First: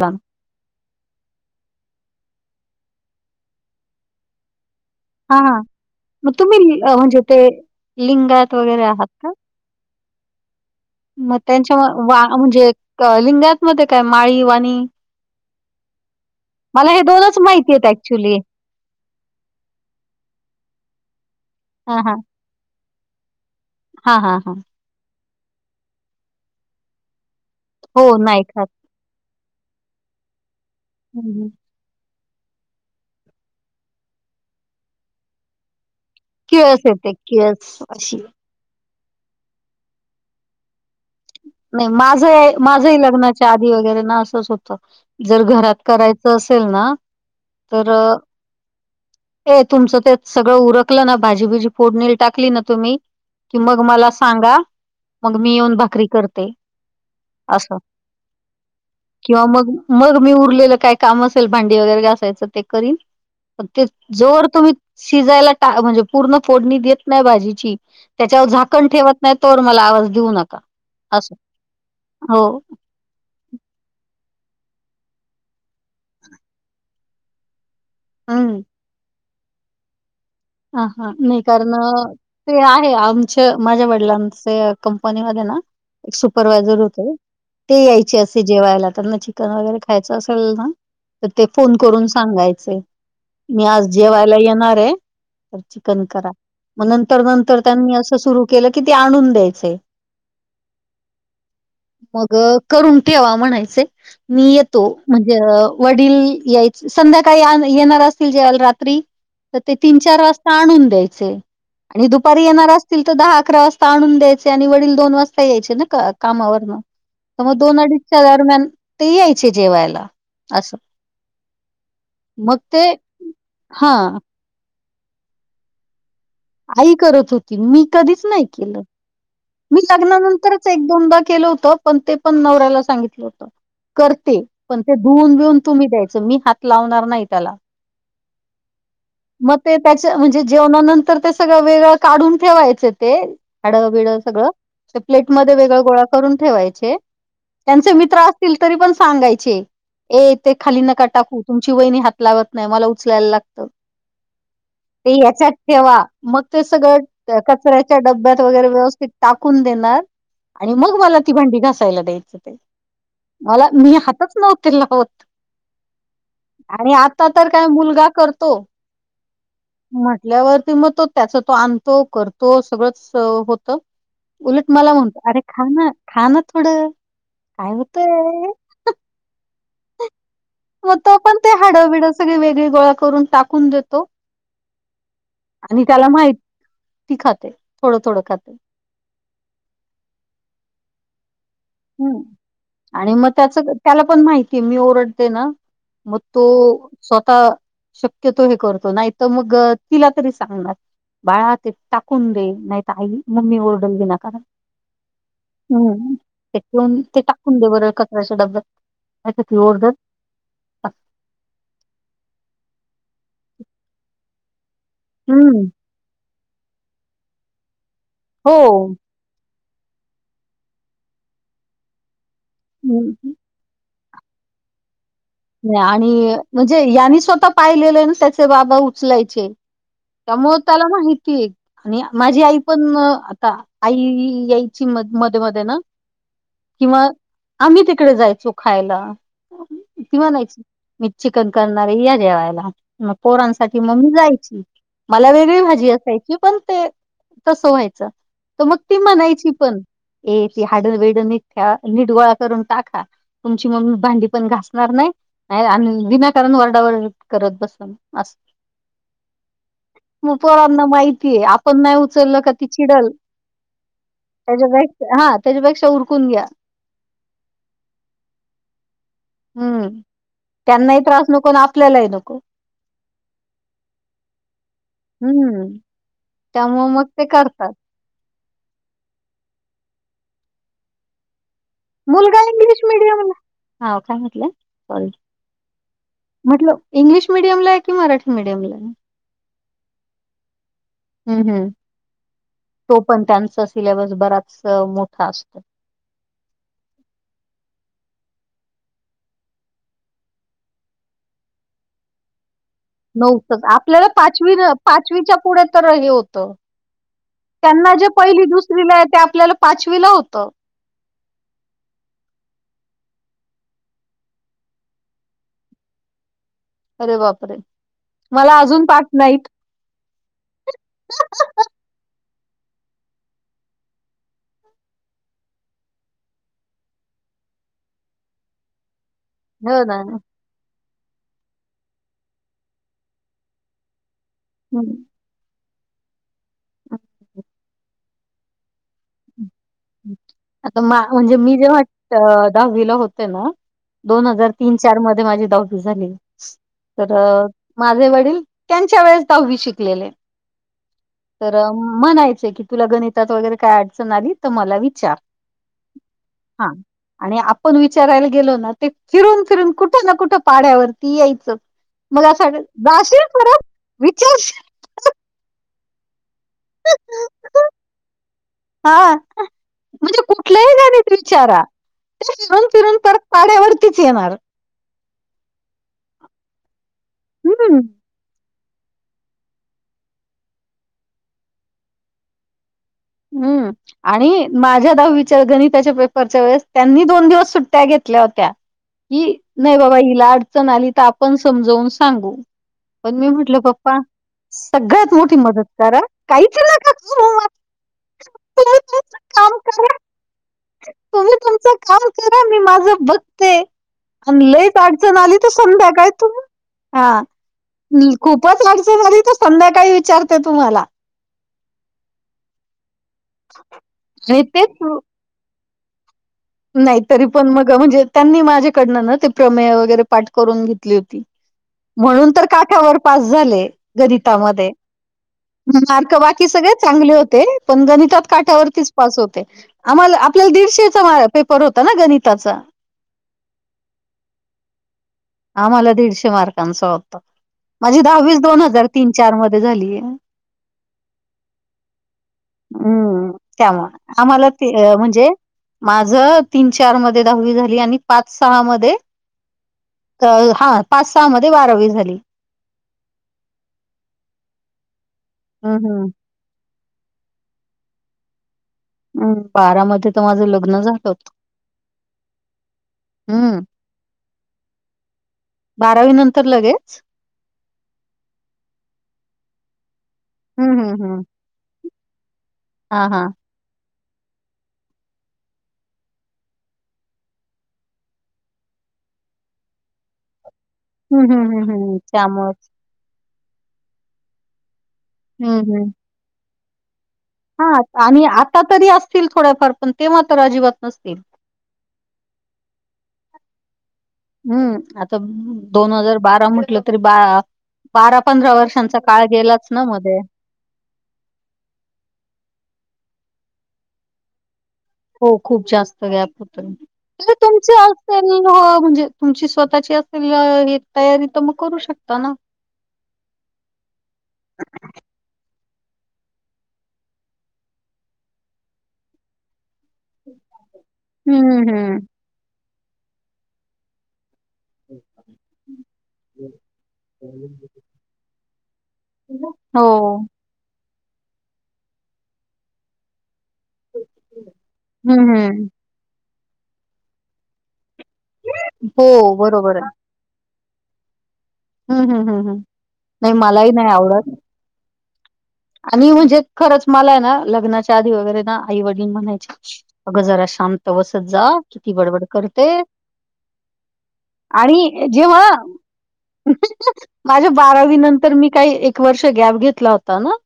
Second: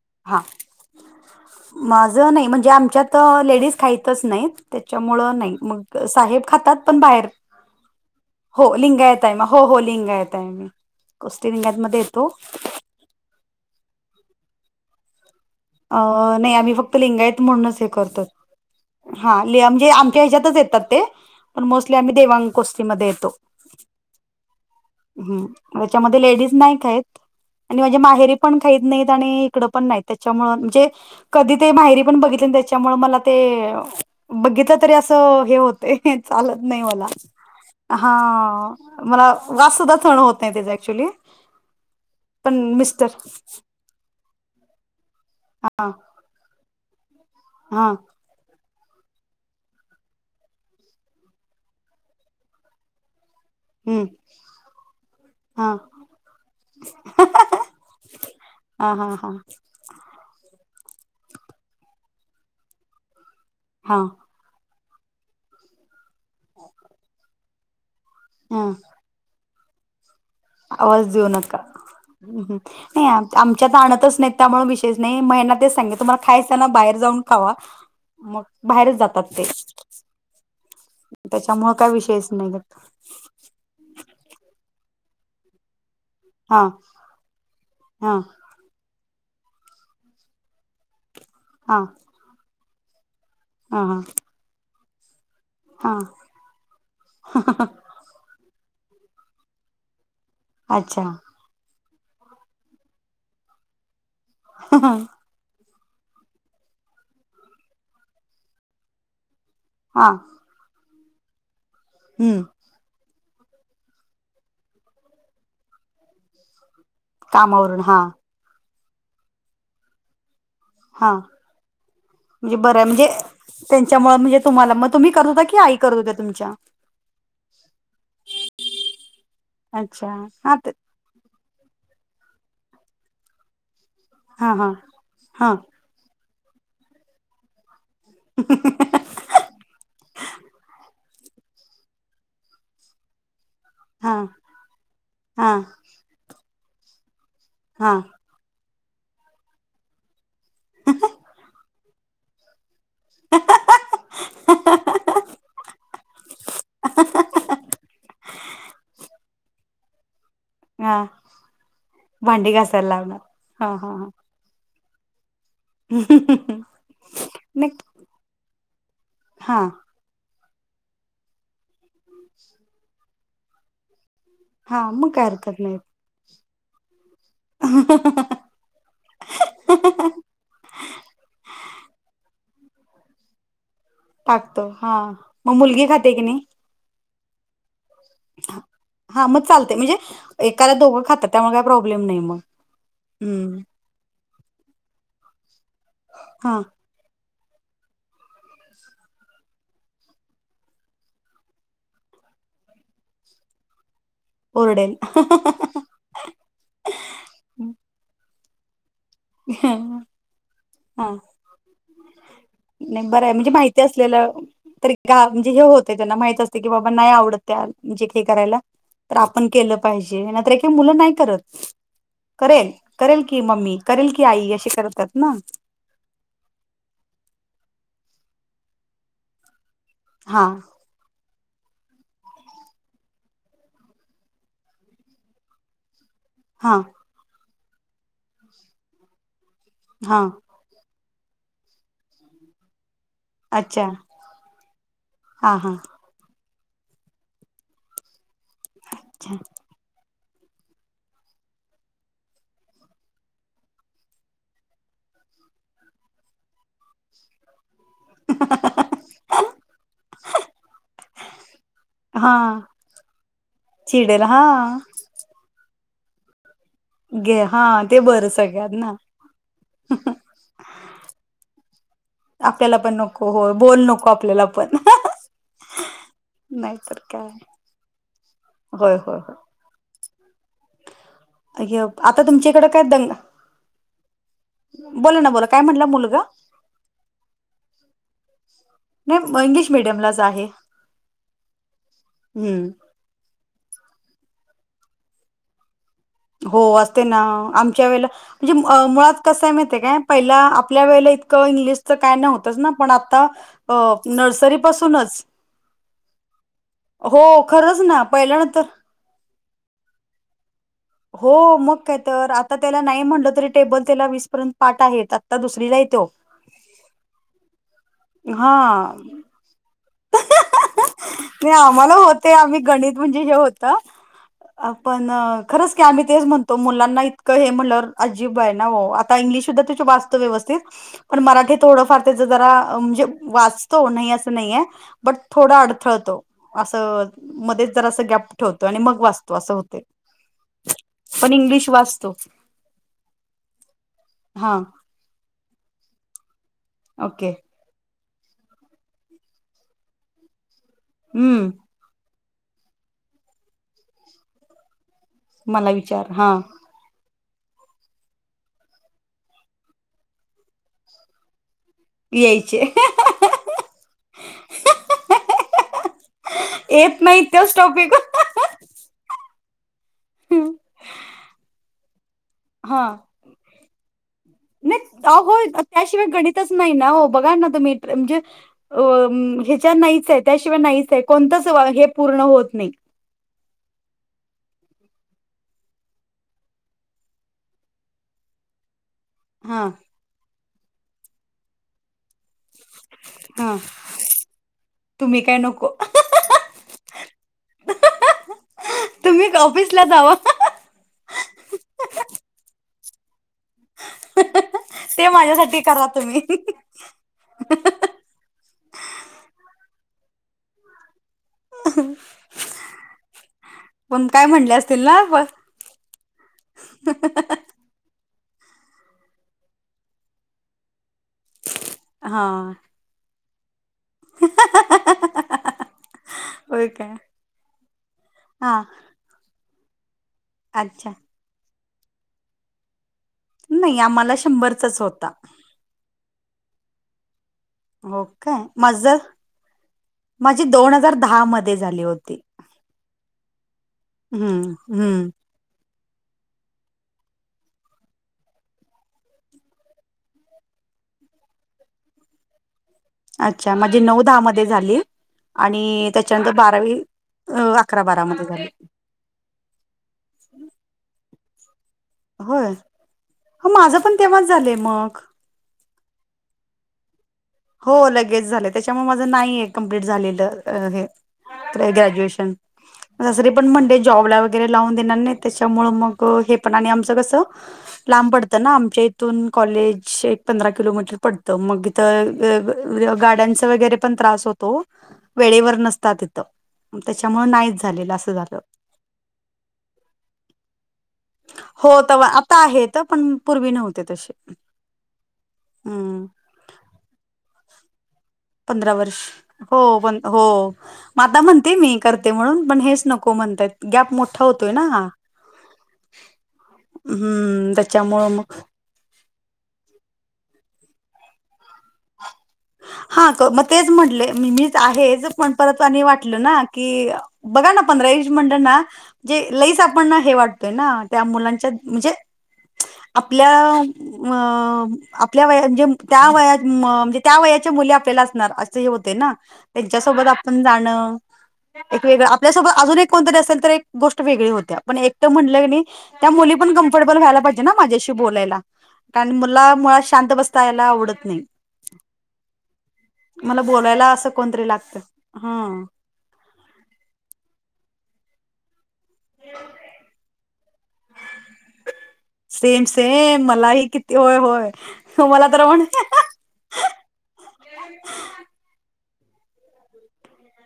वा हा. माझं नाही म्हणजे आमच्यात लेडीज खायतच नाहीत. त्याच्यामुळ नाही हां. मग साहेब खातात तुम्ही अ, पण म्हणजे बाहेर. ते लिंगायत हो, वगैरे आहात लिंगायत का? आहे मा- हो हो लिंगायत आहे मी. मग कुस्ती त्यांच्या लिंगायत मध्ये येतो वाण म्हणजे क लिंगायतमध्ये काय माळी वाणी? अ नाही आम्ही मला फक्त हे लिंगायत माहिती म्हणूनच आहेत हे करतो. ॲक्चुअली. हा लियामजे आमच्या ह्याच्यातच येतात ते, पण मोस्टली आम्ही देवां- कुस्तीमध्ये येतो. हा हा हा याच्यामध्ये लेडीज नाही खायत आणि माझ्या हो, नाही माहेरीपण खात. खाईत- नाहीत आणि इकडे पण नाही त्याच्यामुळे म्हणजे हं, हं. कधीतरी माहेरी पण बघितलेली- त्यामुळे मला ते बघितलं तरी अस हे होत. ते चालत किळस नाही मला येते किळस हा अशी. मला वास सुद्धा सहन होत नाही त्याचा ऍक्च्युली. नाही माझय पण माझही मिस्टर लग्नाच्या आधी वगैरे ना असंच होत. जर, घरात हा कराय.. चं असेल ना, हा तर हे तुमचं ते सगळं उरकलं ना भाजीबिजी फोडणीला टाकली ना तुम्ही कि मग हम्म मला सांगा. मग मी हा येऊन भाकरी करते. असं हा हा हा किंवा मग मग मी उरलेलं काय काम असेल, भांडी वगैरे घासायचं ते करीन. अन् ते हा जोवर तुम्ही शिजायला टा म्हणजे पूर्ण फोडणी देत नाही भाजीची. त्याच्यावर हा झाकण ठेव... त नाही. तोवर मला आवाज देऊ नका. आवाज देऊ असं नका. हो नाही आमच्यात आणतच नाही. त्यामुळे विषयंच नाही. म यांना तेच सांगते. तुम्हाला खायचं ना! बाहेर जाऊन खावा. मग हम्म बाहेरच जातात ते. हा हा नाही कारण त्याच्यामुळे काय विषयच नाही ते आहे. आम च माझ्या वडिलांच कंपनी मध्ये ना हा सुपरवायझर होते. ते हा यायचे असे जेवायला त्यांना चिकन वगैरे खायचं असेल ना. तर, ते फोन हा करून सांगायचे. मी हा आज हा जेवायला येणारे. तर हा चिकन करा. मग नंतर नंतर त्यांनी असं सुरु केलं की ते आणून द्यायचे. अच्छा मग करून ठेवा म्हणायचे, मी येतो. म्हण वडील यायच संध्याकाळी येणार असतील जेवायला रात्री तर ते तीन हा चार वाजता आणून द्यायचे. आणि हम्म दुपारी येणार अस असतील तर दहा अकरा वाजता आणून द्यायचे. आणि वडील दोन वाजता यायचे ना का कामावरणं. त म कामावरून दोन हा अडीचच्या दरम्यान ते यायचे जेवायला. असं हा म्हणजे मग ते बरंय म्हणजे हा त्यांच्यामूळ म्हणजे तुम्हाला मग तुम्ही करत होता. की, आई करत होत्या तुमच्या? आई करत होती. मी कधीच नाही केलं. मी अच्छा हा लग्नानंतरच ते एक दोनदा केलं होतं. पण ते पण नवऱ्याला सांगितलं होत. करते. हा हा पण ते धुऊन हा बिऊन तुम्ही द्यायचं. मी हात लावणार नाही त्याला. [inaudible] मग ते त्याच्या म्हणजे जेवणानंतर ते सगळं वेगळं काढून ठेवायचं ते. हाडं बिड हा सगळं ते हा प्लेटमध्ये वेगळं गोळा करून ठेवायचे त्यांचे हा मित्र अ तील तरी पण सांगायचे, ए ते खाली नका टाकू. तुमची वहिनी हात लावत नाही. मला ऊ चलायला लागतं. ते याच्यात ठेवा. मग ते सगळं--कचऱ्याच्या डब्यात वगैरे, व्यवस्थित कून देणार. आणि हा मग मला ती भांडी घासायला द्यायचे भांडी ते, घासायला लावणार हा हा मला--मी हा हाताचं नव्हते लावत. आणि आत्ता तर काय नाही मुलगा करतो. हा म्हटल्यावरती मग तो त्याच तो आणतो, करतो सगळंच होतं. उलट हा मला मग म्हणतो. काय अरे हरकत नाही खाना--खाना थोडं काय होतंय मग तो पण ते हाडं बीडं सगळी वेगळी गोळा करून टाकून देतो. टाकतो. हा! मग आणि मुलगी त्याला खाते की माहिती नाही? ती खाते थोडं--थोडं. खाते. हा मग चालतंय म्हणजे एकाला दोघं खातात त्यामुळे काय प्रॉब्लेम नाही हम् मग आणि मग त्याच हम्म त्याला पण माहिती, मी ओरडते ना मग तो हा स्वतः शक्यतो हे करतो, नाही तर मग तिला तरी सांगणार. बाळा ते टाकून दे, नाहीतर आई मम्मी ओरडल वीना कारण. ओरडेल. हा.. हा.. हा. हम्म. ते ठेऊन, ते टाकून दे बरं कचऱ्याच्या डब्यात. नाही ती ओरडल हं. हा. मेंबर आहे, म्हणजे माहिती असलेलं तरी का? म्हणजे हे हम्म होतं त्यांना माहित असते की, बाबा नाही आवडत त्या जे काही हो करायला. तर आपण केलं पाहिजे. नाही तर का मुलं नाही करत. करेल, करेल हम्म की मम्मी. करेल की आई. अशी करतात ना नी आणि म्हणजे यांनी स्वतः पाहिलेलं आहे ना त्याचे बाबा उचलायचे. हा त्यामुळे त्याला माहितीय. आणि माझी आई पण आता, आई यायची मध मध्ये मध्ये ना. हा किंवा आम्ही तिकडे जायचो खायला. ती हा म्हणायची, मी चिकन करणारे या जेवायला. मग पोरांनसाठी अच्छा मग मी जायची. मला हा वेगळी हा भाजी असायची पण ते तसं व्हायचं. तर मग ती अच्छा म्हणायची पण ए ती हाडं बीडं निट ठेवा, निट गोळा करून टाका. तुमची मम्मी भांडी पण घासती. करणार नाही, नाही आणि विनाकारण वरडावरड करत बसतात असं मग पोरांना माहितीये, आपण नाही हा उचललं का ती चिडल चिडेल हा [unintelligible] हा, त्याच्यापेक्षा उरकून घ्या. घे हा! ते बरं सगळ्यात ना. हं, त्यांनाही त्रास नको आणि आपल्यालाही नको. त्याला पण नको होय, बोल नको आपल्याला पण... हम्म. नाही त्यामुळे तर मग ते काय? करतात. होय होय होय. आ.. ए.. ब आता मुलगा तुमच्याकडे इंग्लिश काय दंग.........., मीडियमला हां, काय म्हटलं? सॉरी. बोला ना बोला काय म्हटला मुलगा? म्हटलं इंग्लिश मिडियमला आहे की, मराठी मिडियमला आहे? नाही इंग्लिश मिडियमलाच आहे. हम्म हम्, हम्म. तो पण त्यांचा सिलॅबस बराच मोठा असतो. हो, असते ना. आमच्या वेळेला म्हणजे मुळात कसंय माहिती आहे का, पहिला आपल्या वेळेला इतकं इंग्लिशचं काय नव्हतं. तेच ना, पण आता चं आपल्याला नर्सरी न पासूनच पुढे तर हे होतं. खरंच त्यांना ना. जे पहिल्या पहिली, तर दुसरीला आहे ते आपल्याला पाचवीला होतं. हो! मग काय तर आता त्याला नाही म्हटलं तरी, टेबल त्याला वीसपर्यंत पाठ आहेत. आता दुसरीला आहे तो. अरे बापरे! मला अजून पाठ हां. नाहीत. नाही, आम्हाला होते. आम्ही गणित म्हणजे हे होतं आपण खरंच की आम्ही तेच म्हणतो, मुलांना इतकं हे म्हणलं अजिब आहे ना ओ. काही इंग्लीश शब्द, हो तो ना. वाचतो व्यवस्थित. पण मराठी थोडंफार त्याचं जरा म्हणजे वाचतो, नाही असं नाहीये हम्. थोडा अडथळतो असं मध्येच जर गॅप ठेवतो आणि मग वाचत हं. असं होते. आता पण म्हणजे मी जे इंग्लिश वाट वाचतो दहावीला होते ना, दोन हजार हा तीन हजार चार मध्ये माझी दहावी झाली. तर ओके माझे वडील त्यांच्या वेळेस दहावी शिकलेले. हम्म तर म्हणायचे कि तुला गणितात वगैरे काय अडचण आली तर मला विचार. मला विचार. हा. हा. आणि आपण विचारायला गेलो ना, ते फिरून फिरून कुठं ना कुठं पाढ्यावरती यायचं. मग अश्या वेळी, यायचे जाशील परत विचारशील. हाहा. येत नाही तोच टॉपिक. हा. म्हणजे कुठल्याही गणीत विचारा, ते फिरून हा फिरून परत पाड्यावरतीच येणार. नाही. होय. त्याशिवाय गणितच नाही ना हो बघा ना तुम्ही हम्म. म्हणजे, हो. अ ह्याच्या नाहीच आहे त्याशिवाय नाहीच आहे. कोणतच हे पूर्ण होत नाही. हम्. आणि माझ्या दहावीच्या गणिताच्या पेपरच्या वेळेस त्यांनी दोन दिवस सुट्ट्या घेतल्या होत्या. [inaudible] ही, हा नाही बाबा हिला अडचण आली तर आपण समजवून सांगू. पण मी हा म्हटलं, पप्पा सगळ्यात तुम्ही मोठी काय मदत नको करा. काहीच नका करू. तुमचं तुम्ही काम ऑफिस ला करा जावा. तुम्ही तुमचं काम करा. मी माझ बघते. आणि लईच ते अडचण आली तर माझ्यासाठी करा संध्याकाळी तुम्ही हा. खूपच अडचण आली तर संध्याकाळी विचारते तुम्हाला. पण काय आणि म्हटले असतील तेच ना. नाही तरी पण मग म्हणजे त्यांनी माझ्याकडनं ना ते प्रमेय वगैरे पाठ करून घेतली होती. हा म्हणून तर काठावर पास झाले, गणितामध्ये. मार्क बाकी होय सगळे्यात काय चांगले होते पण गणितात हा काठावरतीच. पास होते. आम्हाला आपल्याला अच्छा दीडशेचा पेपर होता ना गणिताचा. नाही आम्हाला शंभरचाच होता. आम्हाला दीडशे मार्कांचं होता. माझी हो दहावीच काय दोन हजार माझं तीन चार मध्ये झालीय. माझी दोन हजार दहा मध्ये झाली होती. हम्म. त्यामुळे आम्हाला हम्म ते हम्म म्हणजे, माझ तीन चार मध्ये दहावी झाली आणि पाच सहा मध्ये, हा पाच सहा मध्ये बारावी झाली. अच्छा! माझी नऊ दहा मध्ये झाली हम्म आणि हम्म त्याच्यानंतर, बारावी अ अकरा बारामध्ये झाली. हम्. बारामध्ये तर माझं लग्न झालं होतं. होय. हं, माझं पण तेव्हाच झालंय मग. बारावी नंतर लगेच. हो. लगेच झालं. त्याच्यामुळे माझं नाही आहे कमप्लीट हं, झालेलं हे हं, हं. ग्रॅज्युएशन. हां, हां. [unintelligible] पण मंडे जॉबला तेला लावून देणार नाहीत. त्याच्यामुळ मग, हे पण आणि आमचं कसं, लांब पडत ना आमच्या इथून कॉलेज. एक पंधरा किलोमीटर हं, पडत. हं, हं, मग इथ हं. त्यामुळेच. गाड्यांचा वगैरे पण त्रास होतो. वेळेवर नसतात इथ. त्याच्यामुळ नाही. हा आणि आता तरी असतील थोड्याफार पण ते मात्र अजिबात नसतील. हो तर आता आहे. पण पूर्वी नव्हते तसे. हम्म. आता दोन हम्म हजार बारा म्हटलं तरी ब बारा पंधरा वर्ष हो प हो. आता म्हणते मी करते म्हणून पण हेच नको म्हणताय. गॅप मोठा होतोय ना हा. हो खूप जास्त गॅप होत हम्म तुमचे त्याच्यामुळं मग असेल म्हणजे तुमची स्वतःची असेल तयारी तर मग करू शकता ना. हा मग तेच म्हटले मी मीच आहेच पण परत आणि वाटलं ना की बघा ना पंधरा एज म्हटलं ना पण हे वाटतय ना त्या मुलांच्या हं, म्हणजे हं. आपल्या -आपल्या वे त्या व म्हणजे त्या व मु आपल्या असणार अस होते ना त्यांच्यासोबत हो. आपण जाण एक वेगळं आपल्यासोबत अजून एक कोणतरी असेल तर एक गोष्ट वेगळी होत्या पण एकट हं, म्हटलं हं. क त्या मुली पण कम्फर्टेबल व्हायला पाहिजे ना माझ्याशी बोलायला कारण हो, मुला बरोबर मुळात शांत बस यला आवडत नाही. हम्म - हम्म - हम्म - हम्म. मला बोलायला असं कोणतरी लागत हा. आणि म्हणजे खरंच मला आहे ना. लग्नाच्या आधी वगैरे ना आई वडील म्हणायचे अगं जरा शांत बसत जा किती बडबड सेम करते. सेम मलाही किती होय होय आणि मला तर जेव्हा म्हण माझ्या बारावी नंतर मी काही एक वर्ष गॅप घेतला होता ना.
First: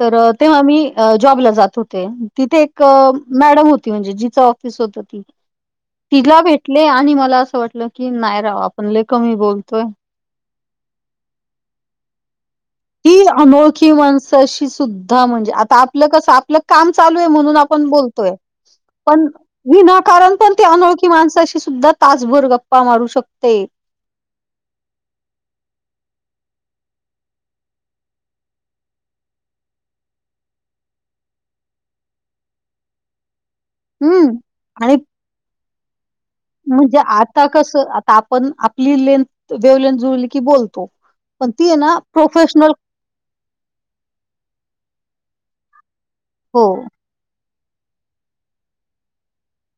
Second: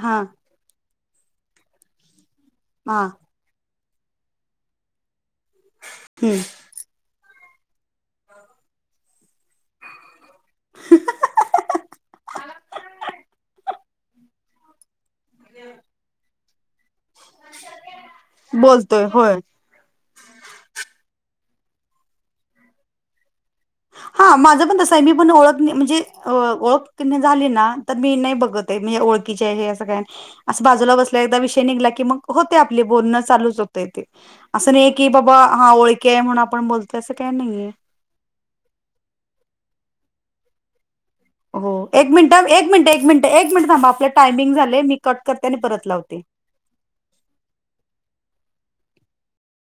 तर तेव्हा मी जॉबला जात होते. तिथे एक हा मॅडम होती. म्हणजे जिचं ऑफिस होत. ती तिला हम्म भेट आणि मला असं वाटलं की नाही राव आपण लय कमी बोलतोय. [inaudible] ही अनोळखी माणसाशी सुद्धा म्हणजे आता आपलं कसं आपलं काम चालू आहे म्हणून आपण बोलतोय बोलतोय पण होय विनाकारण पण ते अनोळखी माणसाशी सुद्धा तासभर गप्पा मारू शकते. हा माझं पण तस आहे मी पण ओळख म्हणजे ओळख झाली ना. तर मी नाही बघत हे ओळखीचे आहे हे असं काय अस बाजूला बसल्या एकदा विषय निघला की मग होते आपले बोलणं चालूच होत ते हम्म असं नाही आणि की बाबा हा ओळखी आहे म्हणून आप म्हणजे आता कसं आता आपण आपली लेंथ लेवल जुळली की बोलतो. पण ती हो आहे ना एक मिनिट, एक प्रोफेशनल मिनिट, एक मिनिट, एक मिनट थांब आपलं टायमिंग झाले मी कट करते आणि परत लावते. हो.